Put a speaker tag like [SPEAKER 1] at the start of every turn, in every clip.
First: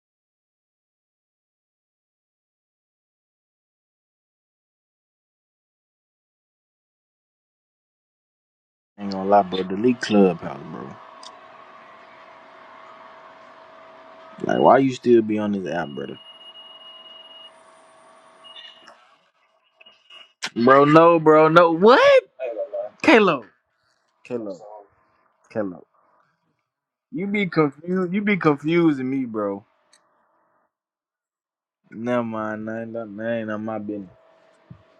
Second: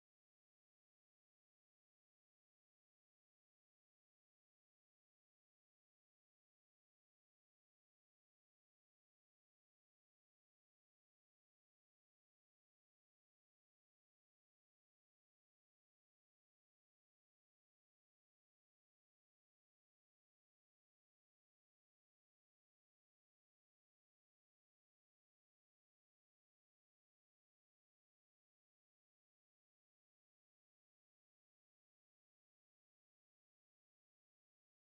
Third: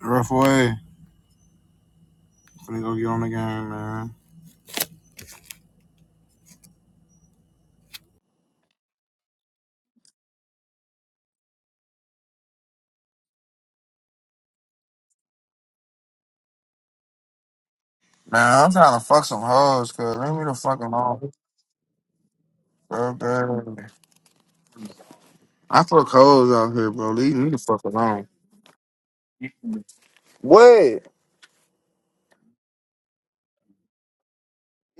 [SPEAKER 1] Rough way. Finna go get on the game, man.
[SPEAKER 2] Ain't gonna lie, bro. Delete Clubhouse, bro. Like, why you still be on this app, brother?
[SPEAKER 1] Nah, I'm trying to fuck some hoes, cuz. Leave me the fuck
[SPEAKER 2] Bro, no,
[SPEAKER 1] alone.
[SPEAKER 2] bro, no. What?
[SPEAKER 1] Bro,
[SPEAKER 2] Kalo,
[SPEAKER 1] bro.
[SPEAKER 2] Kalo,
[SPEAKER 1] I
[SPEAKER 2] Kalo.
[SPEAKER 1] fuck hoes out here, bro.
[SPEAKER 2] You
[SPEAKER 1] Leave
[SPEAKER 2] be
[SPEAKER 1] me the fuck
[SPEAKER 2] confused. You
[SPEAKER 1] alone.
[SPEAKER 2] be confusing me, bro.
[SPEAKER 1] What?
[SPEAKER 2] Never mind. That ain't, that ain't none of my business.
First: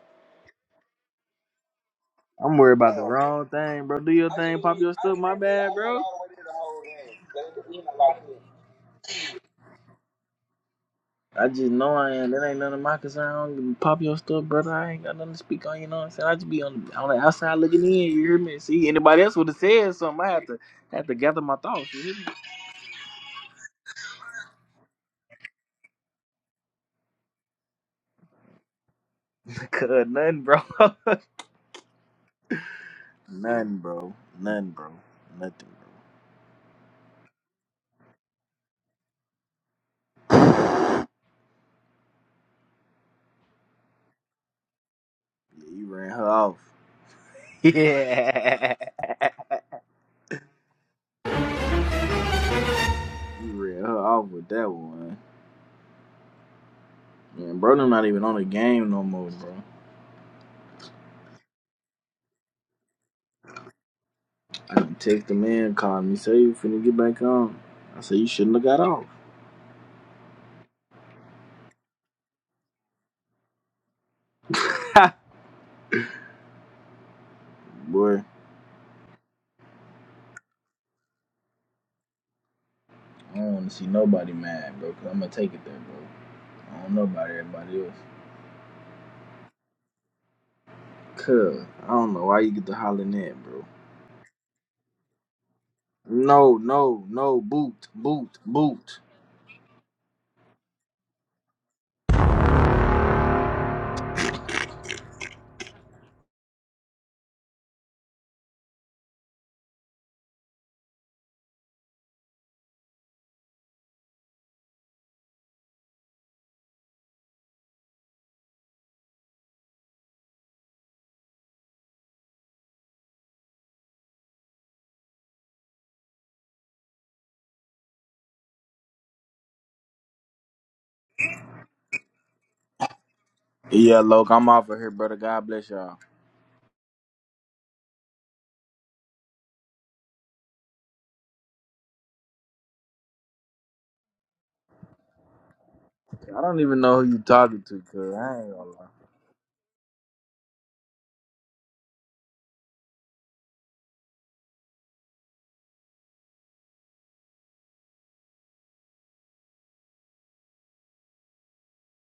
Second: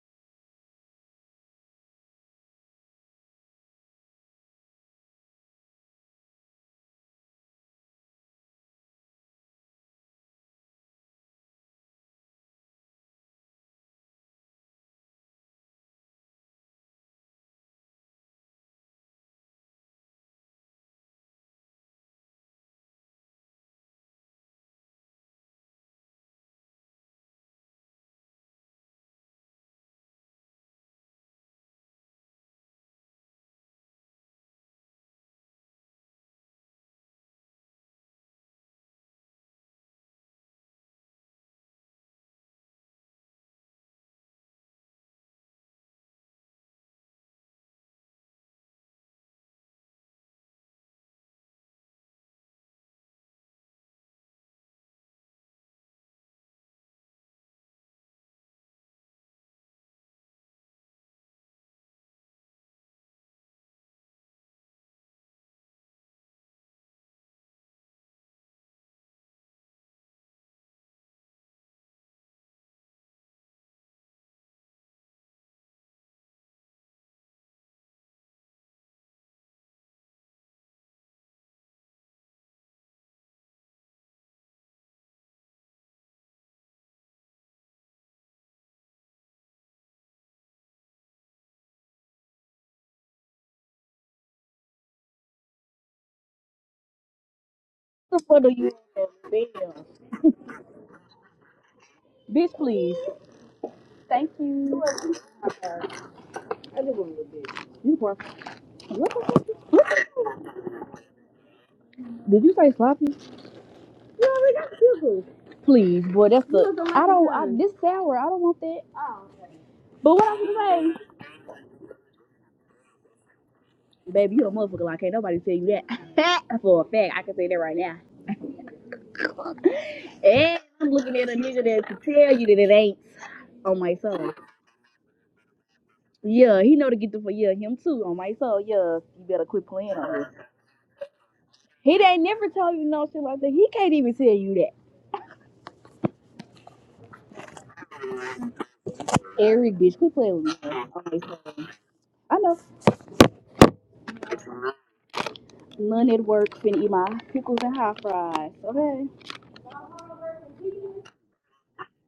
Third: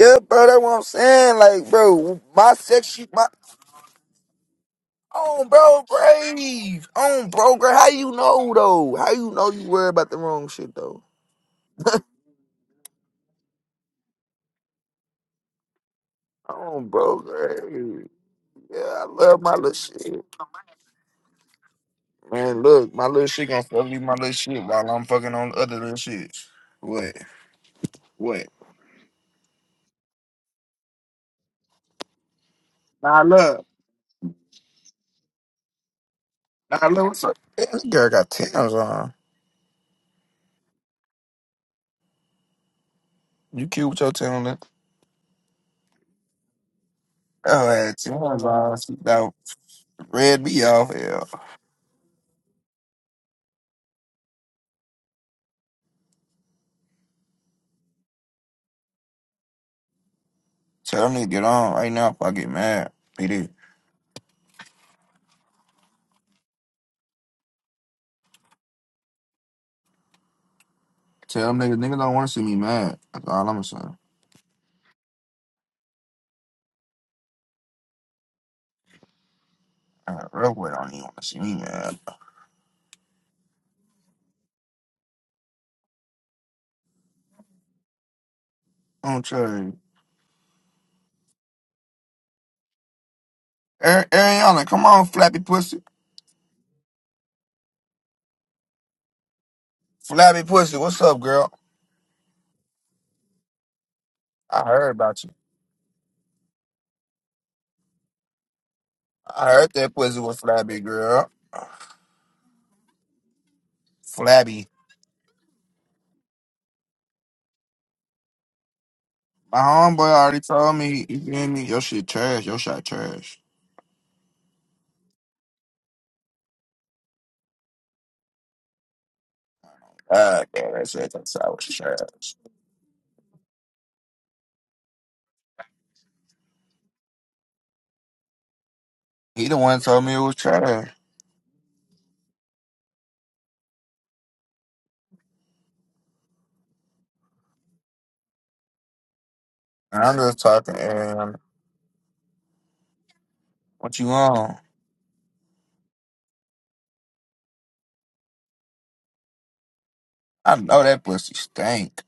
[SPEAKER 1] Yeah, bro, that's what I'm saying. Like, bro, my
[SPEAKER 2] I'm worried
[SPEAKER 1] sex,
[SPEAKER 2] about the
[SPEAKER 1] she- my
[SPEAKER 2] wrong thing, bro. Do your thing. Pop your stuff. My
[SPEAKER 1] on
[SPEAKER 2] bad,
[SPEAKER 1] bro
[SPEAKER 2] bro.
[SPEAKER 1] brave, On bro girl, How you know though? How you know you worry about the wrong shit though?
[SPEAKER 2] I just know I ain't. That ain't none of my concern. I don't give a pop your stuff, brother. I ain't got nothing to speak on. You know what I'm saying? I just be on
[SPEAKER 1] On
[SPEAKER 2] the, on the
[SPEAKER 1] bro
[SPEAKER 2] outside looking in.
[SPEAKER 1] grave.
[SPEAKER 2] You hear me? See,
[SPEAKER 1] Yeah, I
[SPEAKER 2] anybody else
[SPEAKER 1] love
[SPEAKER 2] would
[SPEAKER 1] my
[SPEAKER 2] have
[SPEAKER 1] little
[SPEAKER 2] said
[SPEAKER 1] shit.
[SPEAKER 2] something. I have to have to gather my thoughts. You hear me?
[SPEAKER 1] Man, look, my little shit gonna fuck me, my little shit while I'm fucking on the other little shit. What? What?
[SPEAKER 2] Cause nothing, bro.
[SPEAKER 1] Nah, look.
[SPEAKER 2] Nothing, bro. Nothing, bro. Nothing, bro.
[SPEAKER 1] Nah, look, what's up? Man, This girl got Tim's on. You cute with your Tim on.
[SPEAKER 2] Yeah, you ran her off.
[SPEAKER 1] Oh, I had Tim's
[SPEAKER 2] Yeah.
[SPEAKER 1] on. She about red me off, hell.
[SPEAKER 2] You ran her off with that one. Man, bro, I'm not even on the game no more, bro.
[SPEAKER 1] Tell them niggas get on right now if I get mad. PD.
[SPEAKER 2] I done text the man, called me, say you finna get back on. I said you shouldn't have got
[SPEAKER 1] Tell them niggas, niggas don't wanna see me mad. That's all I'm saying.
[SPEAKER 2] off, boy.
[SPEAKER 1] Uh, real quick, don't even wanna see me mad.
[SPEAKER 2] I don't want to see nobody mad, bro, because I'm going to take it there, bro. I don't know about everybody else.
[SPEAKER 1] I am not Ari-
[SPEAKER 2] Cuz, I don't know why you get to hollering at, bro.
[SPEAKER 1] Ariana, come on, flappy pussy.
[SPEAKER 2] No, no, no, boot, boot,
[SPEAKER 3] What do you
[SPEAKER 2] boot.
[SPEAKER 3] want
[SPEAKER 1] Flappy pussy, what's up, girl?
[SPEAKER 3] Bitch, please. Thank
[SPEAKER 1] I
[SPEAKER 3] you.
[SPEAKER 1] heard
[SPEAKER 3] I
[SPEAKER 1] about
[SPEAKER 3] just
[SPEAKER 1] you.
[SPEAKER 3] want a little bit. You can pour. What the fuck?
[SPEAKER 1] I heard that pussy was flabby, girl.
[SPEAKER 3] Did you say sloppy? You already
[SPEAKER 1] Flabby.
[SPEAKER 3] got sugar. Please, boy, that's You the. You don't like I don't. I, this sour. I don't want that. Oh, okay.
[SPEAKER 1] My homeboy
[SPEAKER 3] But what I
[SPEAKER 1] already
[SPEAKER 3] was
[SPEAKER 1] told
[SPEAKER 3] saying,
[SPEAKER 1] me, you feel me? Your shit trash. Your shot trash.
[SPEAKER 3] baby, you a motherfucker. Like, can't nobody tell you that. For a fact, I can say that right now.
[SPEAKER 1] God
[SPEAKER 3] And
[SPEAKER 1] damn, that
[SPEAKER 3] I'm
[SPEAKER 1] shit
[SPEAKER 3] looking at a
[SPEAKER 1] thinks I
[SPEAKER 3] nigga
[SPEAKER 1] was
[SPEAKER 3] that can
[SPEAKER 1] trash.
[SPEAKER 3] tell you that it ain't on my
[SPEAKER 2] Yeah, Loke,
[SPEAKER 3] soul.
[SPEAKER 2] I'm off of here, brother. God bless y'all.
[SPEAKER 3] Yeah, he know to get the for yeah him too on my soul. Yeah, you better
[SPEAKER 1] He the
[SPEAKER 3] quit
[SPEAKER 1] one
[SPEAKER 3] playing
[SPEAKER 1] told
[SPEAKER 3] on
[SPEAKER 1] me it
[SPEAKER 3] this.
[SPEAKER 1] was trash.
[SPEAKER 3] He ain't never told you no shit like that. He can't even tell you that.
[SPEAKER 2] I don't even know who you talking to, cuz. I ain't gonna lie.
[SPEAKER 3] Eric, bitch,
[SPEAKER 1] And
[SPEAKER 3] quit
[SPEAKER 1] I'm just
[SPEAKER 3] playing with me.
[SPEAKER 1] talking,
[SPEAKER 3] Okay,
[SPEAKER 1] and
[SPEAKER 3] so, I know.
[SPEAKER 1] What you on?
[SPEAKER 3] None at work finna eat my pickles and hot fries. Okay,
[SPEAKER 1] I know that pussy stank.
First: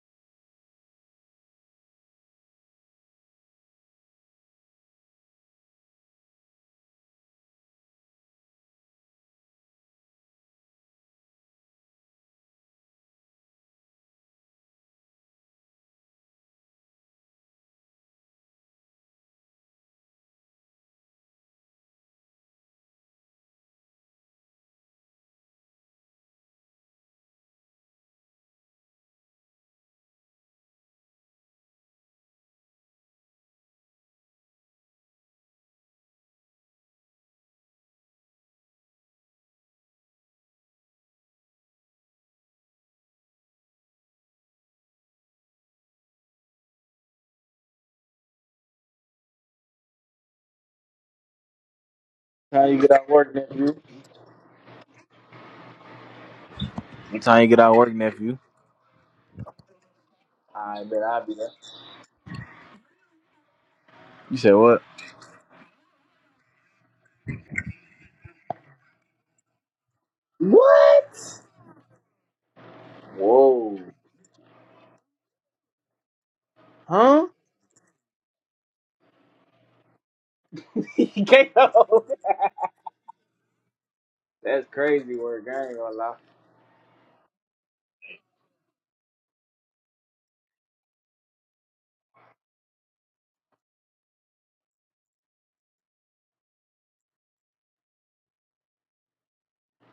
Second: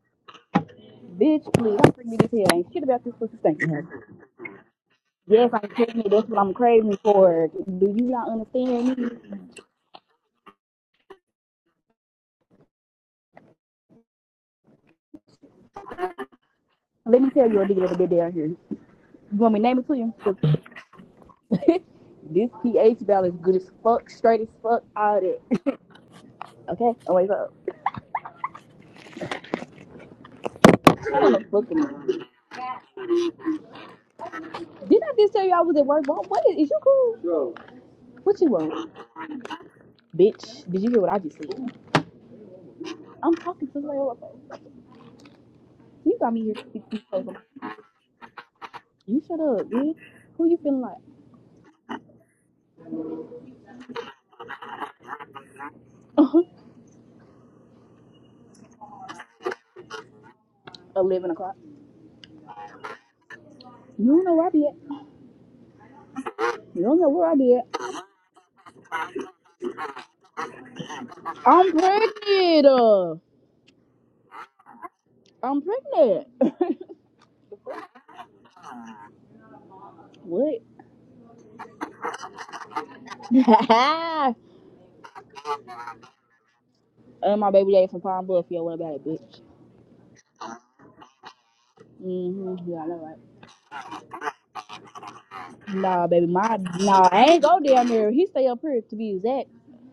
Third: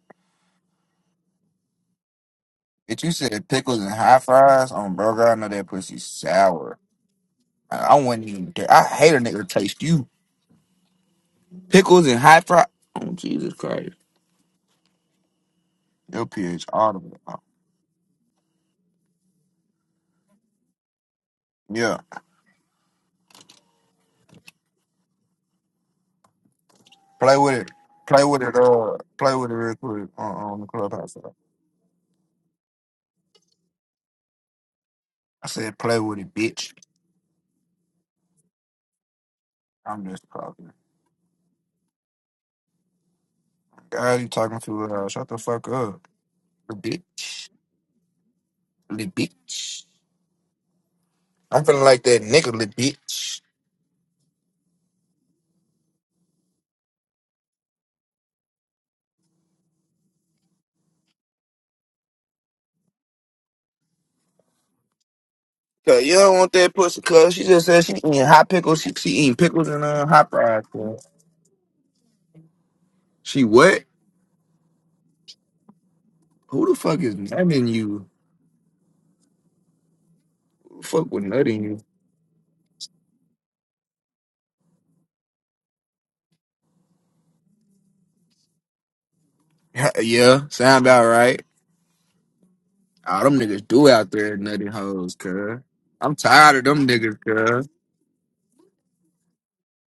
[SPEAKER 3] bitch, please don't bring me this here. Ain't shit
[SPEAKER 1] Bitch,
[SPEAKER 3] about
[SPEAKER 1] you
[SPEAKER 3] this pussy
[SPEAKER 1] said
[SPEAKER 3] stinking
[SPEAKER 1] pickles
[SPEAKER 3] here.
[SPEAKER 1] and high fries on burger. I know
[SPEAKER 3] Yes,
[SPEAKER 1] that
[SPEAKER 3] I'm
[SPEAKER 1] pussy
[SPEAKER 3] pregnant. That's what I'm
[SPEAKER 1] sour.
[SPEAKER 3] craving for.
[SPEAKER 1] I,
[SPEAKER 3] Do
[SPEAKER 1] I
[SPEAKER 3] you
[SPEAKER 1] wasn't
[SPEAKER 3] not
[SPEAKER 1] even there. I
[SPEAKER 3] understand me?
[SPEAKER 1] hate a nigga taste you. Pickles and high fries. Oh, Jesus Christ. Your pH audible.
[SPEAKER 3] Let me tell you a nigga that been down here. You want me to name it to you? 'Cause
[SPEAKER 1] Yeah.
[SPEAKER 3] this pH balance good as fuck, straight as fuck, all that. Okay, always
[SPEAKER 1] Play with
[SPEAKER 3] up.
[SPEAKER 1] it. Play with it. Uh, play with it real quick on, on the clubhouse.
[SPEAKER 3] I don't know fucking. Did I just
[SPEAKER 1] I
[SPEAKER 3] tell you I
[SPEAKER 1] said,
[SPEAKER 3] was at
[SPEAKER 1] play
[SPEAKER 3] work?
[SPEAKER 1] with
[SPEAKER 3] What,
[SPEAKER 1] it,
[SPEAKER 3] what is, is
[SPEAKER 1] bitch.
[SPEAKER 3] you cool? What you want?
[SPEAKER 1] I'm just
[SPEAKER 3] Bitch,
[SPEAKER 1] talking.
[SPEAKER 3] did you hear what I just said? I'm talking to somebody over
[SPEAKER 1] God,
[SPEAKER 3] the
[SPEAKER 1] you
[SPEAKER 3] phone.
[SPEAKER 1] talking to? Uh, shut the fuck up,
[SPEAKER 3] You got me here
[SPEAKER 1] little
[SPEAKER 3] speaking to somebody.
[SPEAKER 1] bitch. Little
[SPEAKER 3] You shut up,
[SPEAKER 1] bitch.
[SPEAKER 3] bitch. Who you feeling like?
[SPEAKER 1] I'm feeling like that nigga, little
[SPEAKER 2] time you get out of work,
[SPEAKER 1] bitch.
[SPEAKER 2] nephew?
[SPEAKER 3] Uh huh.
[SPEAKER 2] What time you get out of work, nephew? I bet I'll
[SPEAKER 3] 11
[SPEAKER 2] be there.
[SPEAKER 3] o'clock. You don't know
[SPEAKER 2] You
[SPEAKER 3] where I
[SPEAKER 2] said
[SPEAKER 3] be at.
[SPEAKER 2] what?
[SPEAKER 1] Cause you don't want that
[SPEAKER 3] You don't
[SPEAKER 1] pussy,
[SPEAKER 3] know where
[SPEAKER 1] cuz
[SPEAKER 3] I
[SPEAKER 1] she
[SPEAKER 3] be at.
[SPEAKER 1] just said she eating hot pickles. She, she eating pickles and uh, hot fries. Cuz.
[SPEAKER 2] What?
[SPEAKER 3] I'm pregnant. Uh,
[SPEAKER 1] She
[SPEAKER 2] Whoa.
[SPEAKER 1] what?
[SPEAKER 3] I'm pregnant.
[SPEAKER 1] Who the fuck is
[SPEAKER 2] Huh?
[SPEAKER 1] nutting you?
[SPEAKER 3] what?
[SPEAKER 1] Who the fuck with
[SPEAKER 2] He can't
[SPEAKER 1] nutting you?
[SPEAKER 2] go. That's crazy work. I ain't gonna lie.
[SPEAKER 3] And my baby daddy from Palm Bluff. Yo, what about it, bitch?
[SPEAKER 1] Yeah, sound about right.
[SPEAKER 3] Mm-hmm. Yeah, I know, right?
[SPEAKER 1] All them niggas do out there nutty hoes, cuz.
[SPEAKER 3] Nah,
[SPEAKER 1] I'm
[SPEAKER 3] baby,
[SPEAKER 1] tired
[SPEAKER 3] my
[SPEAKER 1] of them
[SPEAKER 3] nah,
[SPEAKER 1] niggas,
[SPEAKER 3] I ain't go
[SPEAKER 1] cuz.
[SPEAKER 3] down there. He stay up here to be exact.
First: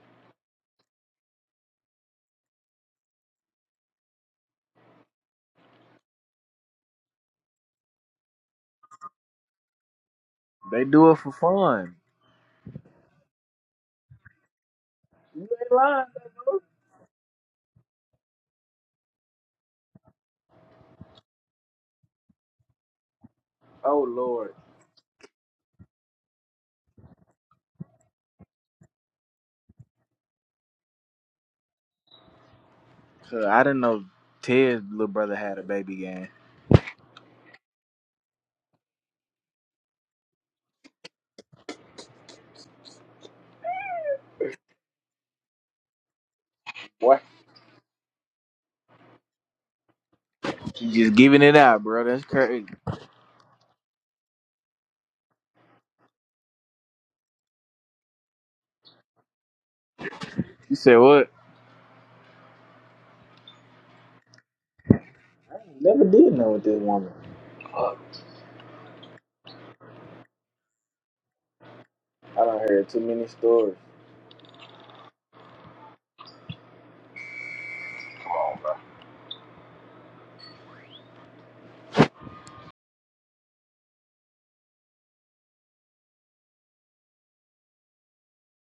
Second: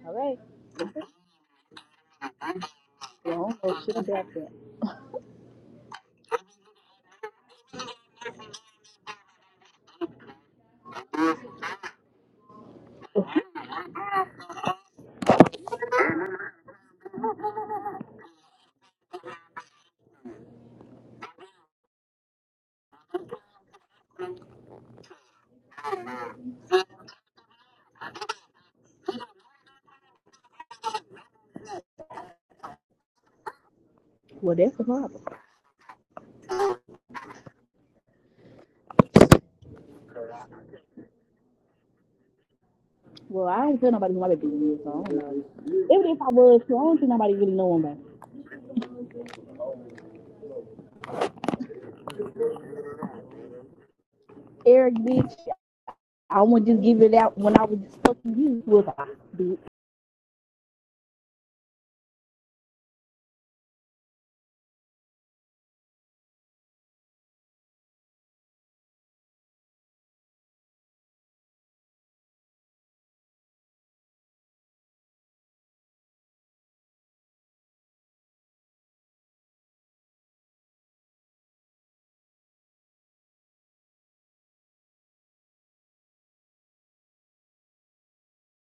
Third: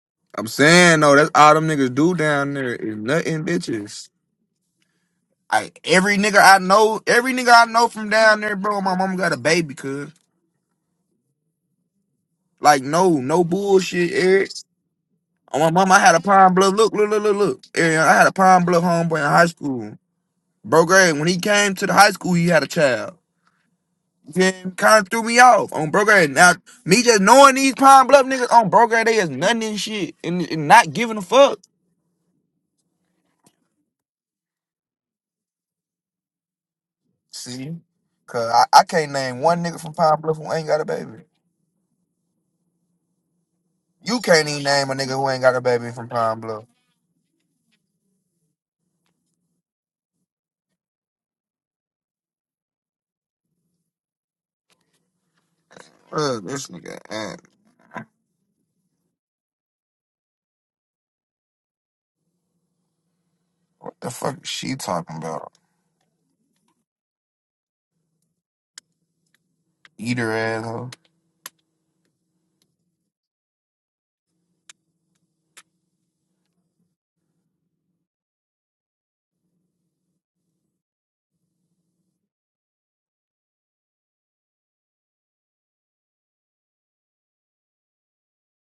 [SPEAKER 3] All right.
[SPEAKER 1] I'm saying though, that's all them niggas do down there is
[SPEAKER 3] Well, I
[SPEAKER 1] nothing
[SPEAKER 3] don't know shit
[SPEAKER 1] bitches.
[SPEAKER 3] about that.
[SPEAKER 1] I every nigga I know, every nigga I know from down there, bro, my mom got a baby, cuz.
[SPEAKER 2] They do it for fun.
[SPEAKER 1] Like no, no bullshit, Eric.
[SPEAKER 2] You
[SPEAKER 1] On my
[SPEAKER 2] ain't
[SPEAKER 1] mom, I
[SPEAKER 2] lying,
[SPEAKER 1] had a Pine
[SPEAKER 2] though,
[SPEAKER 1] Bluff. Look, look, look, look, look. Eric, I had a Pine Bluff homeboy in high school. Bro, Greg, when he came to the high school, he had a child.
[SPEAKER 2] Oh Lord,
[SPEAKER 1] then kind of threw me off on broker. And now me just knowing these Pine Bluff niggas on broker, they is nothing and shit, and, and not giving a fuck.
[SPEAKER 2] 'Cause I didn't know
[SPEAKER 3] Well, that's the
[SPEAKER 2] Ted's little
[SPEAKER 3] problem.
[SPEAKER 2] brother had a baby gang.
[SPEAKER 1] See? Cause I, I can't name one nigga from Pine Bluff who ain't got a baby.
[SPEAKER 3] Well, I don't feel nobody who
[SPEAKER 1] You
[SPEAKER 3] my baby
[SPEAKER 1] can't even
[SPEAKER 3] is,
[SPEAKER 1] name a
[SPEAKER 3] so
[SPEAKER 1] nigga
[SPEAKER 3] I don't
[SPEAKER 1] who ain't
[SPEAKER 3] know.
[SPEAKER 1] got a baby from
[SPEAKER 3] Even if I
[SPEAKER 1] Pine
[SPEAKER 3] was,
[SPEAKER 1] Bluff.
[SPEAKER 3] too, I don't think
[SPEAKER 2] What?
[SPEAKER 3] nobody really know him, but
[SPEAKER 2] He just giving it out, bro. That's crazy.
[SPEAKER 3] Eric, bitch,
[SPEAKER 1] Uh,
[SPEAKER 3] I wouldn't
[SPEAKER 1] this
[SPEAKER 3] just
[SPEAKER 1] nigga,
[SPEAKER 3] give it
[SPEAKER 1] uh,
[SPEAKER 3] out when I was fucking you, was I? bitch?
[SPEAKER 2] You said what?
[SPEAKER 1] What the fuck is she talking about?
[SPEAKER 2] Never did know with this woman.
[SPEAKER 1] Eat her ass. huh?
[SPEAKER 2] I don't hear too many stories.